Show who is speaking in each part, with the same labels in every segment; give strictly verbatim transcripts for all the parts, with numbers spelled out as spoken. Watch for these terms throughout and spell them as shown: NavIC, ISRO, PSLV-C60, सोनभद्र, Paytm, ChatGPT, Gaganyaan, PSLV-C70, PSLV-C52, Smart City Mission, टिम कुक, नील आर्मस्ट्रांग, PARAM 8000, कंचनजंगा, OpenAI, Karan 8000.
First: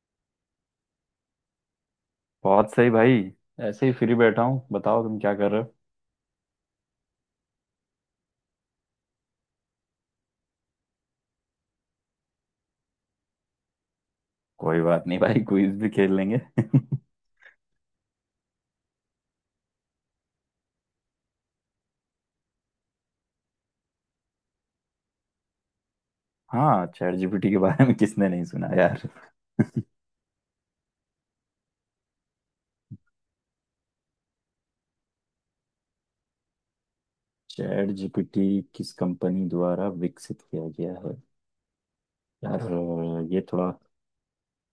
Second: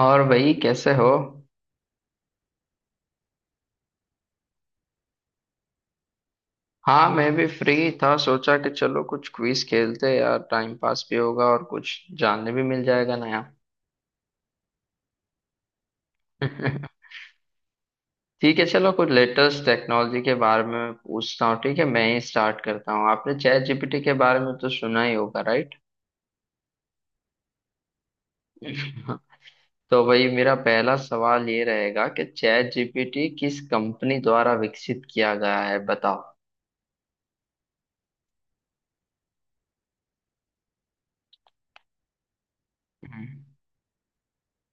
Speaker 1: और भाई कैसे हो?
Speaker 2: बहुत सही भाई। ऐसे ही फ्री बैठा हूँ, बताओ तुम क्या कर रहे हो।
Speaker 1: हाँ, मैं भी फ्री था। सोचा कि चलो कुछ क्विज खेलते हैं यार, टाइम पास भी होगा और कुछ जानने भी मिल जाएगा नया।
Speaker 2: कोई बात नहीं भाई, क्विज भी खेल लेंगे।
Speaker 1: ठीक है, चलो कुछ लेटेस्ट टेक्नोलॉजी के बारे में मैं पूछता हूँ। ठीक है, मैं ही स्टार्ट करता हूँ। आपने चैट जीपीटी के बारे में तो सुना ही होगा, राइट?
Speaker 2: हाँ, चैट जीपीटी के बारे में किसने नहीं सुना यार।
Speaker 1: तो भाई, मेरा पहला सवाल ये रहेगा कि चैट जीपीटी किस कंपनी द्वारा विकसित किया गया है, बताओ।
Speaker 2: चैट जीपीटी किस कंपनी द्वारा विकसित किया गया है। यार अ, ये थोड़ा,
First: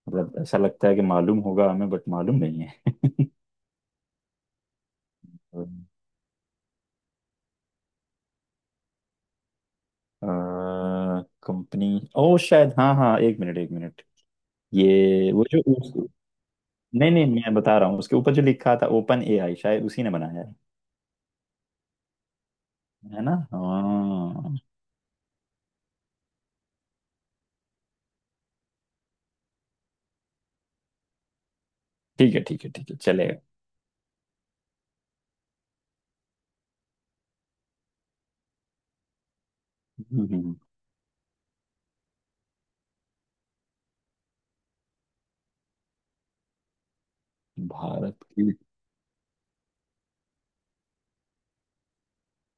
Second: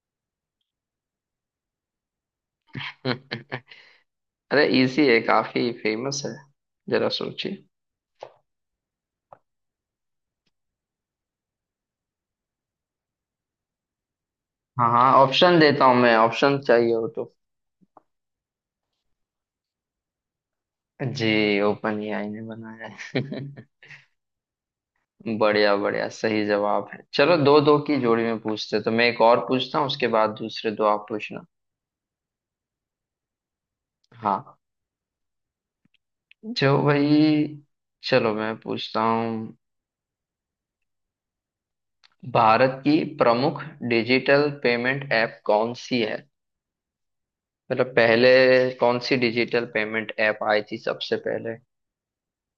Speaker 2: मतलब ऐसा लगता है कि मालूम होगा हमें बट मालूम नहीं है।
Speaker 1: अरे, इजी है, काफी फेमस है, जरा सोचिए।
Speaker 2: कंपनी ओ शायद, हाँ हाँ, एक मिनट एक मिनट।
Speaker 1: हाँ हाँ,
Speaker 2: ये वो
Speaker 1: ऑप्शन
Speaker 2: जो
Speaker 1: देता हूँ
Speaker 2: उस-
Speaker 1: मैं, ऑप्शन चाहिए हो
Speaker 2: नहीं नहीं,
Speaker 1: तो।
Speaker 2: मैं बता रहा हूँ उसके ऊपर जो लिखा था ओपन एआई, शायद उसी ने बनाया है।
Speaker 1: जी, ओपन एआई ने बनाया
Speaker 2: है
Speaker 1: है।
Speaker 2: ना, हाँ।
Speaker 1: बढ़िया बढ़िया, सही जवाब है। चलो दो दो की जोड़ी में पूछते हैं। तो मैं एक और पूछता हूँ, उसके बाद दूसरे दो आप पूछना।
Speaker 2: ठीक है ठीक है ठीक है, चलेगा।
Speaker 1: हाँ, जो भाई, चलो मैं पूछता हूँ।
Speaker 2: हम्म, हम्म,
Speaker 1: भारत की प्रमुख डिजिटल पेमेंट ऐप कौन सी है? मतलब
Speaker 2: भारत
Speaker 1: पहले
Speaker 2: की
Speaker 1: कौन सी डिजिटल पेमेंट ऐप आई थी सबसे पहले,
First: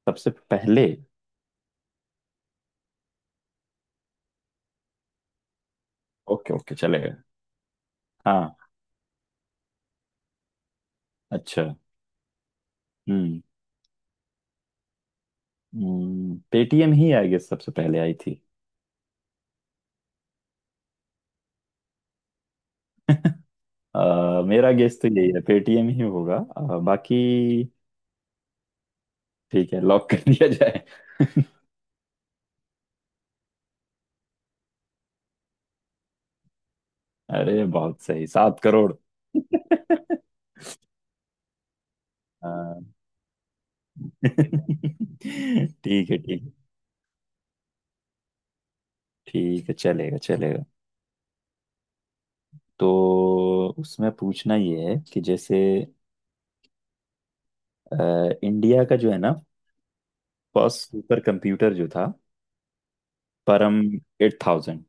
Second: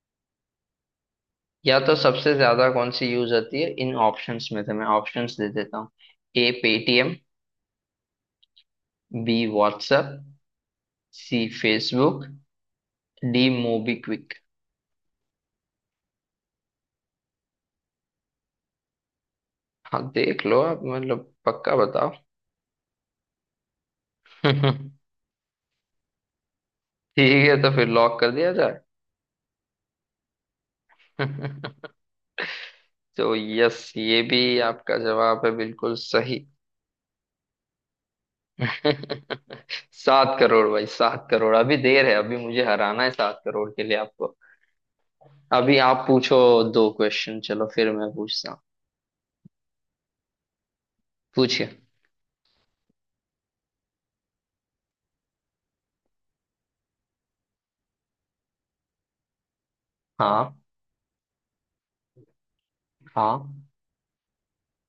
Speaker 2: सबसे पहले।
Speaker 1: या तो सबसे ज्यादा कौन सी यूज होती है? इन ऑप्शंस में से मैं ऑप्शंस दे देता हूँ। ए
Speaker 2: ओके ओके,
Speaker 1: पेटीएम,
Speaker 2: चलेगा। हाँ।
Speaker 1: बी व्हाट्सएप, सी
Speaker 2: अच्छा।
Speaker 1: फेसबुक,
Speaker 2: हम्म।
Speaker 1: D MobiKwik.
Speaker 2: हम्म, पेटीएम ही आई गेस सबसे पहले आई थी।
Speaker 1: हाँ, देख लो आप, मतलब पक्का बताओ।
Speaker 2: अ, मेरा
Speaker 1: ठीक
Speaker 2: गेस तो यही है, पेटीएम ही होगा। अ, बाकी
Speaker 1: है, तो फिर लॉक कर दिया जाए।
Speaker 2: ठीक है, लॉक कर दिया जाए।
Speaker 1: तो यस, ये भी आपका जवाब है, बिल्कुल सही।
Speaker 2: अरे बहुत सही, सात करोड़।
Speaker 1: सात करोड़ भाई, सात करोड़। अभी देर है, अभी मुझे
Speaker 2: हाँ।
Speaker 1: हराना है सात करोड़ के लिए आपको। अभी आप
Speaker 2: ठीक है
Speaker 1: पूछो
Speaker 2: ठीक है
Speaker 1: दो क्वेश्चन, चलो फिर मैं पूछता हूँ।
Speaker 2: ठीक है, चलेगा चलेगा।
Speaker 1: पूछिए।
Speaker 2: तो उसमें पूछना ये है कि जैसे अ, इंडिया का जो है ना,
Speaker 1: हाँ
Speaker 2: फर्स्ट सुपर कंप्यूटर जो था,
Speaker 1: हाँ।
Speaker 2: परम एट थाउजेंड,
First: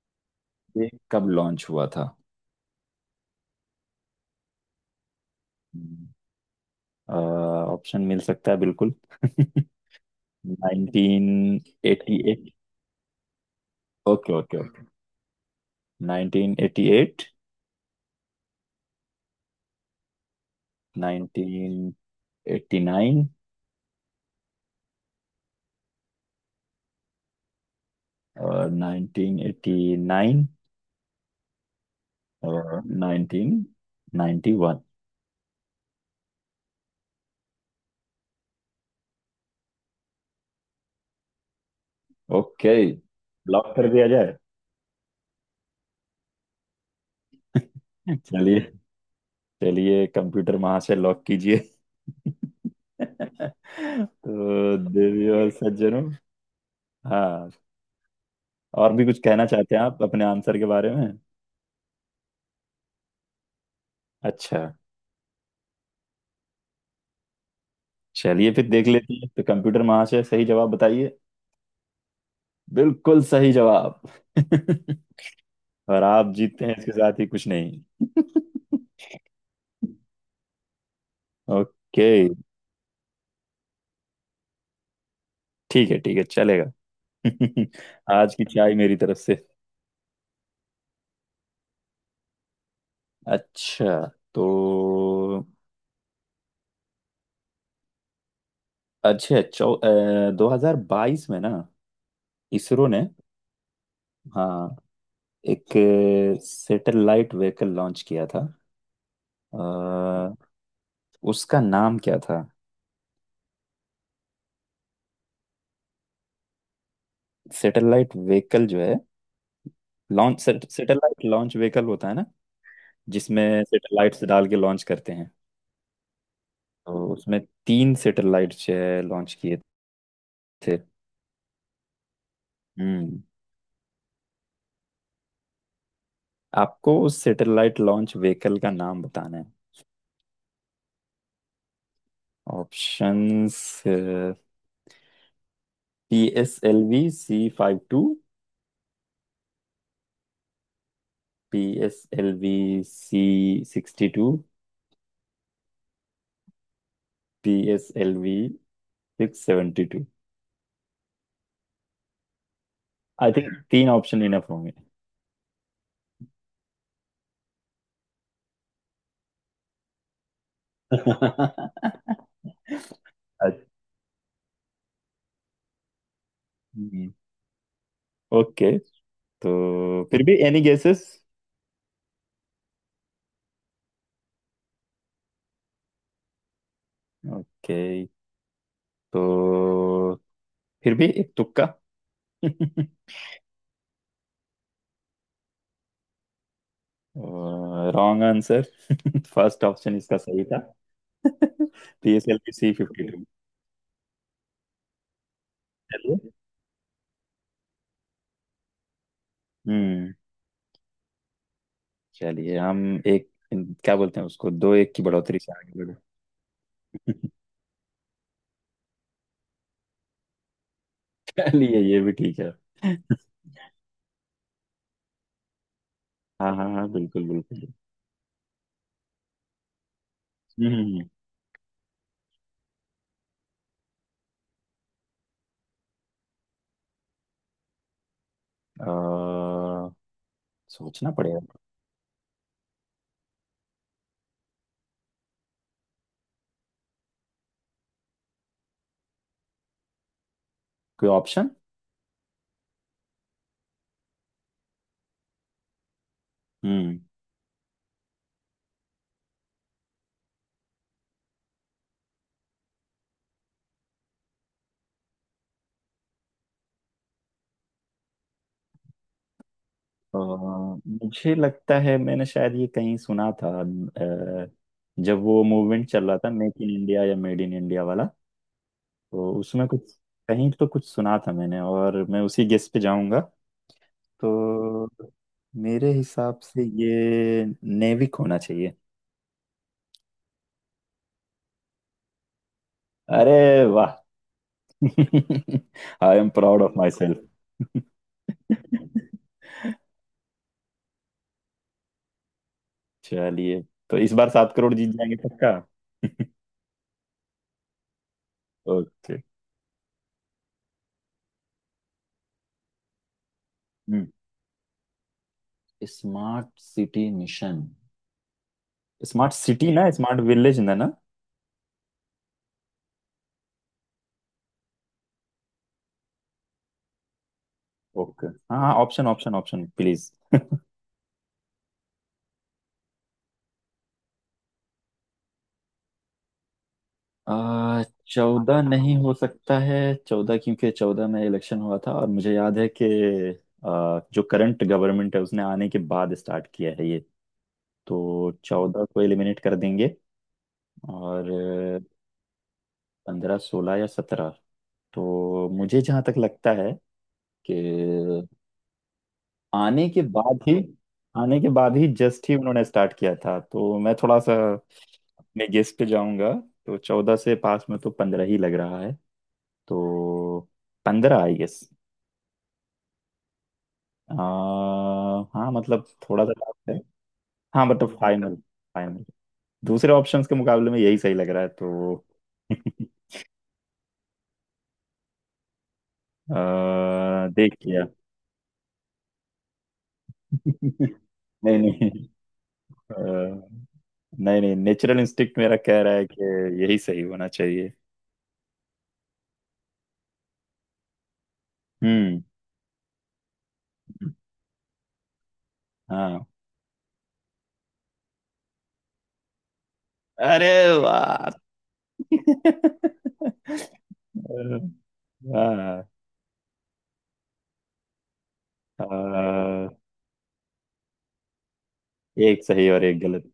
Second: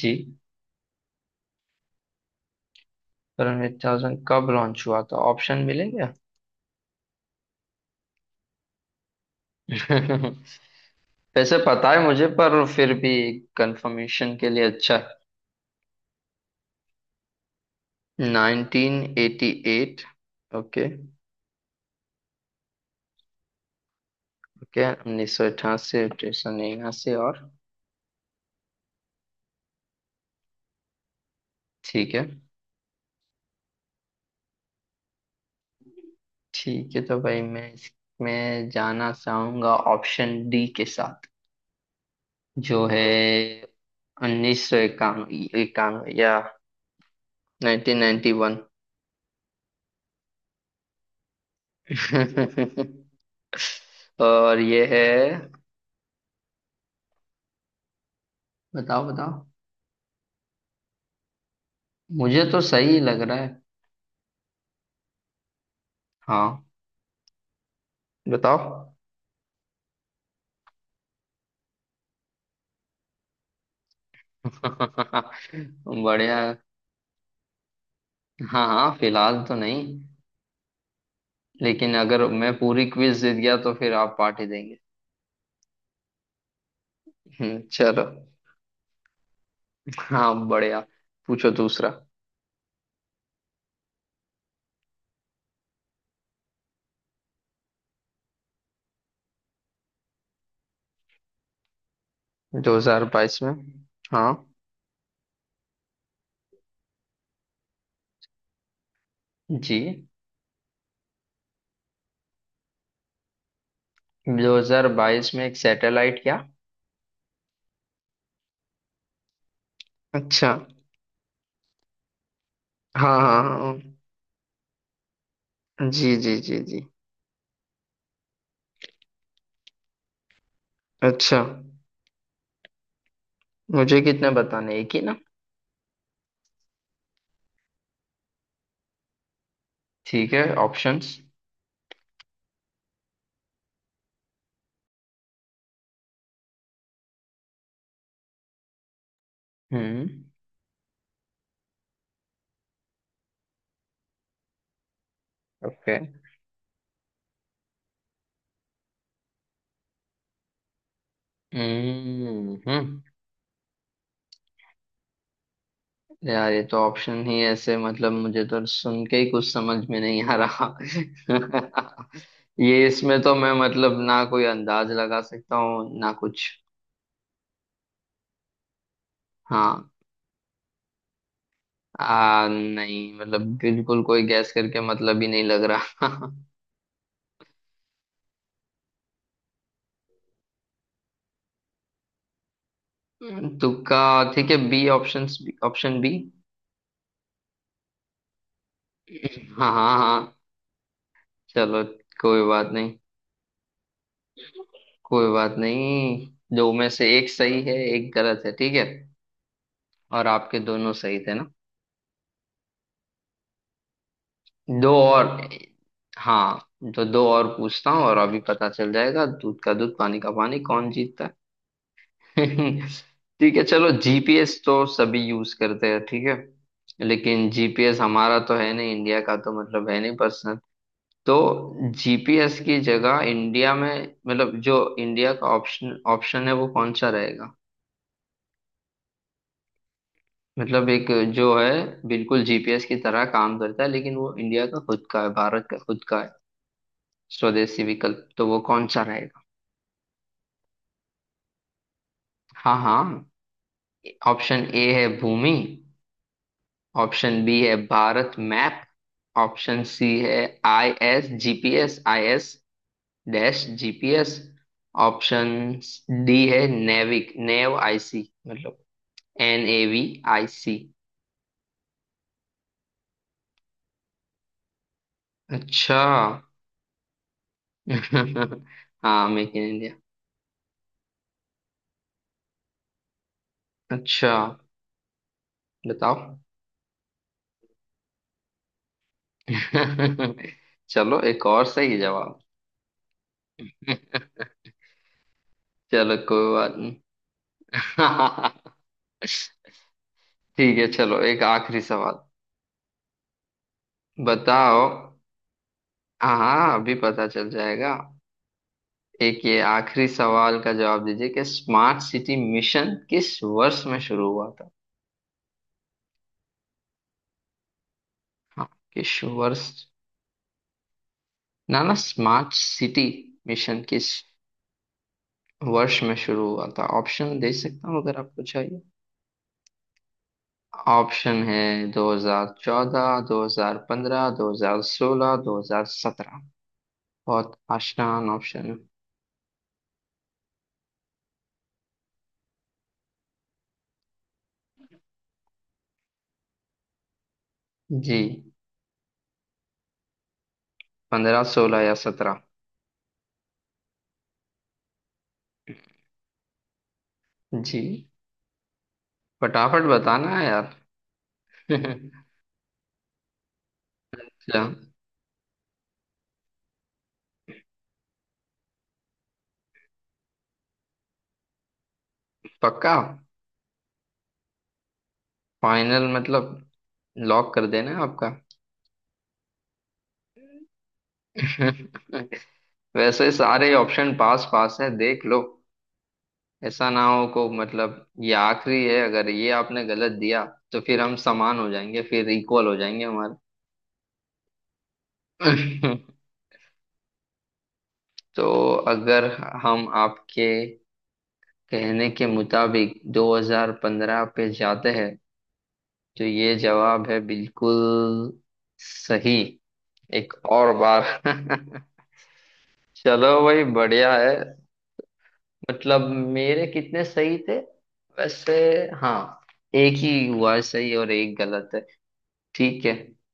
Speaker 1: जी,
Speaker 2: ये कब लॉन्च हुआ था।
Speaker 1: करण एट थाउज़ेंड कब लॉन्च हुआ था? ऑप्शन मिलेंगे।
Speaker 2: ऑप्शन मिल सकता है बिल्कुल।
Speaker 1: वैसे पता है मुझे,
Speaker 2: नाइनटीन एटी एट।
Speaker 1: पर फिर भी
Speaker 2: ओके
Speaker 1: कंफर्मेशन के
Speaker 2: ओके
Speaker 1: लिए।
Speaker 2: ओके।
Speaker 1: अच्छा
Speaker 2: नाइनटीन एटी एट,
Speaker 1: है, nineteen eighty eight. Okay
Speaker 2: nineteen eighty nine
Speaker 1: okay. उन्नीस सौ अठासी, अठारह सौ निन्यासी और
Speaker 2: और नाइनटीन एटी नाइन
Speaker 1: ठीक है,
Speaker 2: और नाइनटीन नाइन्टी वन।
Speaker 1: ठीक है। तो भाई मैं इसमें जाना चाहूंगा, ऑप्शन डी के साथ,
Speaker 2: ओके,
Speaker 1: जो है
Speaker 2: लॉक कर दिया जाए।
Speaker 1: उन्नीस सौ इक्यानवे, इक्यानवे या नाइनटीन नाइन्टी
Speaker 2: चलिए
Speaker 1: वन
Speaker 2: चलिए, कंप्यूटर वहां से लॉक कीजिए।
Speaker 1: और
Speaker 2: तो
Speaker 1: ये है,
Speaker 2: देवी और सज्जनों, हाँ, और
Speaker 1: बताओ
Speaker 2: भी कुछ कहना
Speaker 1: बताओ।
Speaker 2: चाहते हैं आप अपने आंसर के बारे में।
Speaker 1: मुझे तो सही लग रहा है।
Speaker 2: अच्छा
Speaker 1: हाँ,
Speaker 2: चलिए, फिर देख
Speaker 1: बताओ।
Speaker 2: लेते हैं। तो कंप्यूटर महाशय, सही जवाब बताइए। बिल्कुल सही जवाब। और आप
Speaker 1: बढ़िया।
Speaker 2: जीतते हैं इसके साथ ही कुछ नहीं।
Speaker 1: हाँ हाँ, फिलहाल तो नहीं, लेकिन
Speaker 2: ओके।
Speaker 1: अगर मैं पूरी क्विज जीत गया तो फिर आप पार्टी देंगे।
Speaker 2: ठीक है ठीक है, चलेगा।
Speaker 1: हम्म, चलो।
Speaker 2: आज की चाय मेरी तरफ से।
Speaker 1: हाँ, बढ़िया। पूछो दूसरा।
Speaker 2: अच्छा, तो अच्छा, चौ दो हजार बाईस में ना, इसरो ने।
Speaker 1: दो हज़ार बाईस में। हाँ,
Speaker 2: हाँ। एक सैटेलाइट व्हीकल लॉन्च किया था।
Speaker 1: जी।
Speaker 2: अ, उसका नाम क्या था।
Speaker 1: दो हज़ार बाईस में एक सैटेलाइट, क्या?
Speaker 2: सैटेलाइट व्हीकल जो है, लॉन्च
Speaker 1: अच्छा,
Speaker 2: सैटेलाइट लॉन्च व्हीकल होता है ना,
Speaker 1: हाँ हाँ
Speaker 2: जिसमें
Speaker 1: हाँ।
Speaker 2: सैटेलाइट्स डाल के लॉन्च करते हैं।
Speaker 1: जी जी जी जी।
Speaker 2: तो उसमें तीन सैटेलाइट्स लॉन्च किए थे।
Speaker 1: अच्छा,
Speaker 2: हम्म।
Speaker 1: मुझे कितने बताने, एक ही ना?
Speaker 2: आपको उस सैटेलाइट लॉन्च व्हीकल का नाम बताना है।
Speaker 1: ठीक है, options.
Speaker 2: Options, P S L V C five two,
Speaker 1: hmm.
Speaker 2: P S L V C sixty two,
Speaker 1: okay.
Speaker 2: P S L V six seventy two.
Speaker 1: Hmm hmm.
Speaker 2: I think तीन option enough होंगे।
Speaker 1: यार, ये तो option ही ऐसे, मतलब मुझे तो सुन के ही कुछ समझ में नहीं आ रहा। ये इसमें तो मैं मतलब ना कोई अंदाज लगा सकता हूँ ना कुछ।
Speaker 2: ओके, तो
Speaker 1: हाँ,
Speaker 2: फिर भी एनी गेसेस।
Speaker 1: आ, नहीं, मतलब बिल्कुल कोई गैस करके मतलब ही नहीं लग रहा।
Speaker 2: ओके, तो फिर भी एक तुक्का।
Speaker 1: तुक्का। ठीक है, B option, option B.
Speaker 2: Wrong answer. First
Speaker 1: हाँ
Speaker 2: ऑप्शन
Speaker 1: हाँ
Speaker 2: इसका
Speaker 1: हाँ,
Speaker 2: सही था।
Speaker 1: चलो
Speaker 2: पीएसएल
Speaker 1: कोई
Speaker 2: की
Speaker 1: बात
Speaker 2: सी
Speaker 1: नहीं,
Speaker 2: फिफ्टी टू।
Speaker 1: कोई बात नहीं।
Speaker 2: चलिए।
Speaker 1: दो में से एक सही है, एक गलत है, ठीक है।
Speaker 2: हम्म।
Speaker 1: और आपके दोनों सही थे ना?
Speaker 2: चलिए हम, एक क्या बोलते हैं उसको, दो
Speaker 1: दो
Speaker 2: एक की
Speaker 1: और,
Speaker 2: बढ़ोतरी से आगे बढ़े।
Speaker 1: हाँ। तो दो और पूछता हूँ और अभी पता चल जाएगा दूध का दूध पानी का पानी कौन जीतता
Speaker 2: चलिए ये भी ठीक
Speaker 1: है।
Speaker 2: है।
Speaker 1: ठीक है, चलो जीपीएस तो सभी यूज करते हैं, ठीक
Speaker 2: हाँ हाँ हाँ,
Speaker 1: है।
Speaker 2: बिल्कुल
Speaker 1: लेकिन
Speaker 2: बिल्कुल।
Speaker 1: जीपीएस हमारा तो है नहीं, इंडिया का तो मतलब है नहीं पर्सनल।
Speaker 2: हम्म।
Speaker 1: तो जीपीएस की जगह इंडिया में, मतलब जो इंडिया का ऑप्शन ऑप्शन है, वो कौन सा रहेगा?
Speaker 2: अ,
Speaker 1: मतलब एक
Speaker 2: सोचना पड़ेगा।
Speaker 1: जो है बिल्कुल जीपीएस की तरह काम करता है, लेकिन वो इंडिया का खुद का है, भारत का खुद का है, स्वदेशी विकल्प, तो वो कौन सा रहेगा?
Speaker 2: कोई ऑप्शन।
Speaker 1: हाँ हाँ, ऑप्शन ए है भूमि,
Speaker 2: हम्म।
Speaker 1: ऑप्शन बी है भारत मैप, ऑप्शन सी है I S GPS, I S dash GPS, option D है नेविक, नेव आईसी, मतलब एन ए वी
Speaker 2: अ,
Speaker 1: आई सी।
Speaker 2: मुझे लगता है मैंने शायद ये कहीं सुना था, अ, जब वो मूवमेंट
Speaker 1: अच्छा।
Speaker 2: चल रहा था, मेक इन इंडिया या मेड इन इंडिया वाला।
Speaker 1: हाँ,
Speaker 2: तो
Speaker 1: मेक इन
Speaker 2: उसमें कुछ,
Speaker 1: इंडिया।
Speaker 2: कहीं तो कुछ सुना था मैंने, और मैं उसी गेस पे जाऊंगा।
Speaker 1: अच्छा,
Speaker 2: तो मेरे
Speaker 1: बताओ।
Speaker 2: हिसाब से ये नेविक होना चाहिए।
Speaker 1: चलो, एक और सही जवाब।
Speaker 2: अरे वाह।
Speaker 1: चलो
Speaker 2: आई एम
Speaker 1: कोई
Speaker 2: प्राउड ऑफ
Speaker 1: बात
Speaker 2: माई सेल्फ।
Speaker 1: नहीं। ठीक है, चलो एक आखिरी सवाल।
Speaker 2: चलिए, तो इस बार सात करोड़
Speaker 1: बताओ।
Speaker 2: जीत जाएंगे पक्का।
Speaker 1: हाँ, अभी पता चल जाएगा।
Speaker 2: ओके।
Speaker 1: एक ये आखिरी सवाल का जवाब दीजिए कि स्मार्ट सिटी मिशन किस वर्ष में
Speaker 2: हम्म।
Speaker 1: शुरू हुआ था?
Speaker 2: Smart city mission.
Speaker 1: हाँ, किस
Speaker 2: स्मार्ट
Speaker 1: वर्ष?
Speaker 2: सिटी ना, स्मार्ट विलेज, ना ना।
Speaker 1: ना ना, स्मार्ट सिटी मिशन किस वर्ष में शुरू हुआ था? ऑप्शन दे सकता हूँ अगर
Speaker 2: ओके
Speaker 1: आपको
Speaker 2: हाँ हाँ,
Speaker 1: चाहिए।
Speaker 2: Option option option please.
Speaker 1: Option है दो हज़ार चौदह, दो हज़ार पंद्रह, दो हज़ार सोलह, दो हज़ार सत्रह। बहुत
Speaker 2: आ,
Speaker 1: आसान
Speaker 2: चौदह
Speaker 1: ऑप्शन है।
Speaker 2: नहीं हो सकता है। चौदह क्योंकि चौदह में इलेक्शन हुआ था और मुझे याद है कि आ, जो करंट गवर्नमेंट है उसने आने के बाद स्टार्ट किया है ये।
Speaker 1: जी,
Speaker 2: तो चौदह को एलिमिनेट कर देंगे। और
Speaker 1: पंद्रह सोलह या सत्रह?
Speaker 2: पंद्रह सोलह या सत्रह। तो मुझे जहाँ तक लगता है कि
Speaker 1: जी, फटाफट
Speaker 2: आने के
Speaker 1: बताना
Speaker 2: बाद
Speaker 1: है
Speaker 2: ही,
Speaker 1: यार।
Speaker 2: आने के बाद ही
Speaker 1: अच्छा।
Speaker 2: जस्ट ही उन्होंने स्टार्ट किया था। तो मैं थोड़ा सा अपने गेस पे जाऊंगा। तो चौदह से पास में तो पंद्रह ही लग रहा है। तो पंद्रह आई गेस।
Speaker 1: पक्का?
Speaker 2: हाँ, मतलब
Speaker 1: फाइनल
Speaker 2: थोड़ा सा
Speaker 1: मतलब,
Speaker 2: डाउट है।
Speaker 1: लॉक कर
Speaker 2: हाँ,
Speaker 1: देना
Speaker 2: मतलब
Speaker 1: है आपका?
Speaker 2: Final, final. दूसरे ऑप्शंस के मुकाबले में यही सही लग रहा है तो।
Speaker 1: वैसे सारे ऑप्शन पास पास है, देख लो। ऐसा ना हो
Speaker 2: अह,
Speaker 1: को,
Speaker 2: देख लिया।
Speaker 1: मतलब ये आखिरी है, अगर ये आपने गलत दिया तो फिर हम समान
Speaker 2: नहीं
Speaker 1: हो
Speaker 2: नहीं,
Speaker 1: जाएंगे, फिर इक्वल हो जाएंगे
Speaker 2: अह, नहीं नहीं, नेचुरल इंस्टिक्ट मेरा कह रहा
Speaker 1: हमारे।
Speaker 2: है कि यही सही होना चाहिए।
Speaker 1: तो अगर हम आपके कहने
Speaker 2: हम्म।
Speaker 1: के मुताबिक दो हज़ार पंद्रह पे जाते हैं
Speaker 2: हाँ।
Speaker 1: तो ये जवाब है बिल्कुल सही। एक
Speaker 2: अरे
Speaker 1: और बार।
Speaker 2: वाह।
Speaker 1: चलो भाई, बढ़िया है।
Speaker 2: हाँ,
Speaker 1: मतलब मेरे कितने सही थे वैसे? हाँ,
Speaker 2: हाँ,
Speaker 1: एक ही हुआ है सही और एक गलत है,
Speaker 2: एक सही और
Speaker 1: ठीक है।
Speaker 2: एक गलत।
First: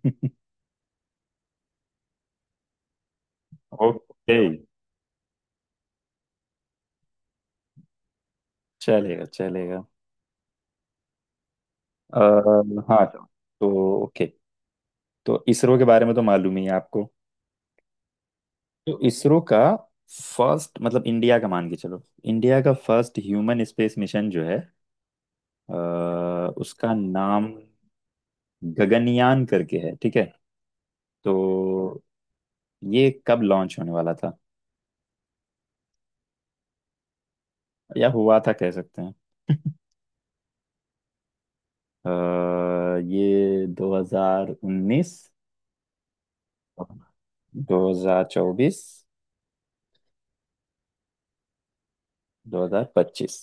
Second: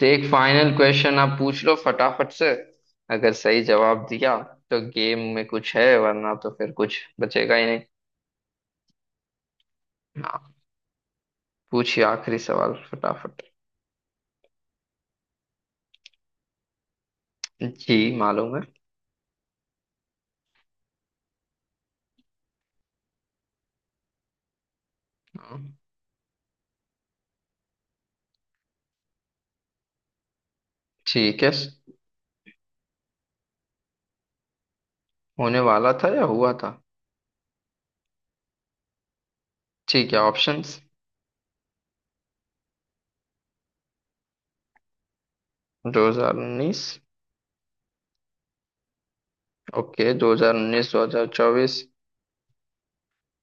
Speaker 1: तो एक फाइनल क्वेश्चन आप पूछ लो फटाफट से, अगर सही जवाब दिया
Speaker 2: ओके,
Speaker 1: तो गेम में कुछ है, वरना तो फिर कुछ बचेगा ही नहीं।
Speaker 2: चलेगा चलेगा।
Speaker 1: पूछिए
Speaker 2: आ,
Speaker 1: आखिरी सवाल
Speaker 2: हाँ तो
Speaker 1: फटाफट।
Speaker 2: तो ओके, तो इसरो के बारे में तो मालूम ही है आपको।
Speaker 1: जी, मालूम है।
Speaker 2: तो इसरो का फर्स्ट मतलब, इंडिया का मान के चलो, इंडिया का फर्स्ट ह्यूमन स्पेस मिशन जो है,
Speaker 1: हाँ।
Speaker 2: अ, उसका नाम गगनयान करके है, ठीक है।
Speaker 1: ठीक है,
Speaker 2: तो ये कब लॉन्च होने वाला था
Speaker 1: होने वाला था या हुआ था?
Speaker 2: या हुआ था कह सकते हैं।
Speaker 1: ठीक है, ऑप्शंस।
Speaker 2: अ, ये दो हज़ार उन्नीस,
Speaker 1: दो हज़ार उन्नीस।
Speaker 2: दो हज़ार चौबीस,
Speaker 1: ओके, दो हज़ार उन्नीस, दो हज़ार चौबीस।
Speaker 2: दो हज़ार पच्चीस।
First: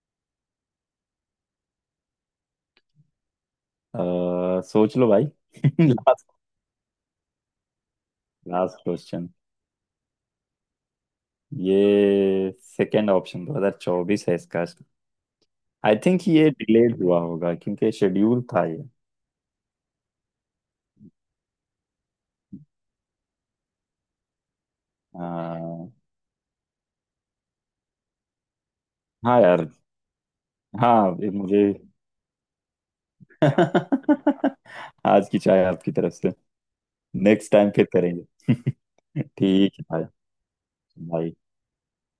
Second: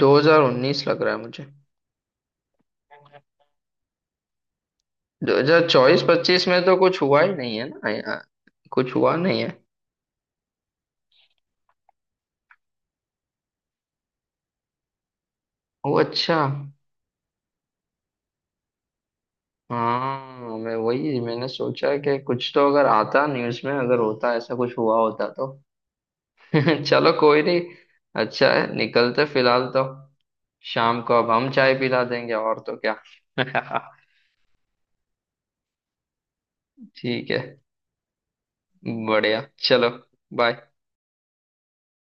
Speaker 1: दो हज़ार उन्नीस लग रहा है मुझे।
Speaker 2: अ, सोच लो भाई।
Speaker 1: दो हज़ार चौबीस
Speaker 2: लास्ट
Speaker 1: पच्चीस में तो कुछ हुआ ही नहीं है ना यहाँ,
Speaker 2: लास्ट
Speaker 1: कुछ हुआ
Speaker 2: क्वेश्चन।
Speaker 1: नहीं है।
Speaker 2: ये सेकंड ऑप्शन दो हज़ार चौबीस है इसका। आई
Speaker 1: वो,
Speaker 2: थिंक
Speaker 1: अच्छा।
Speaker 2: ये डिलेड हुआ होगा क्योंकि शेड्यूल था ये।
Speaker 1: हाँ, मैं वही मैंने सोचा कि कुछ तो, अगर आता न्यूज़ में, अगर होता ऐसा कुछ हुआ होता तो।
Speaker 2: अ,
Speaker 1: चलो कोई नहीं, अच्छा है निकलते
Speaker 2: हाँ
Speaker 1: फिलहाल
Speaker 2: यार।
Speaker 1: तो। शाम को
Speaker 2: हाँ
Speaker 1: अब
Speaker 2: ये
Speaker 1: हम
Speaker 2: मुझे।
Speaker 1: चाय पिला देंगे और तो क्या।
Speaker 2: आज की चाय आपकी तरफ से।
Speaker 1: ठीक है,
Speaker 2: नेक्स्ट टाइम फिर करेंगे।
Speaker 1: बढ़िया,
Speaker 2: ठीक है
Speaker 1: चलो
Speaker 2: भाई।
Speaker 1: बाय।
Speaker 2: भाई।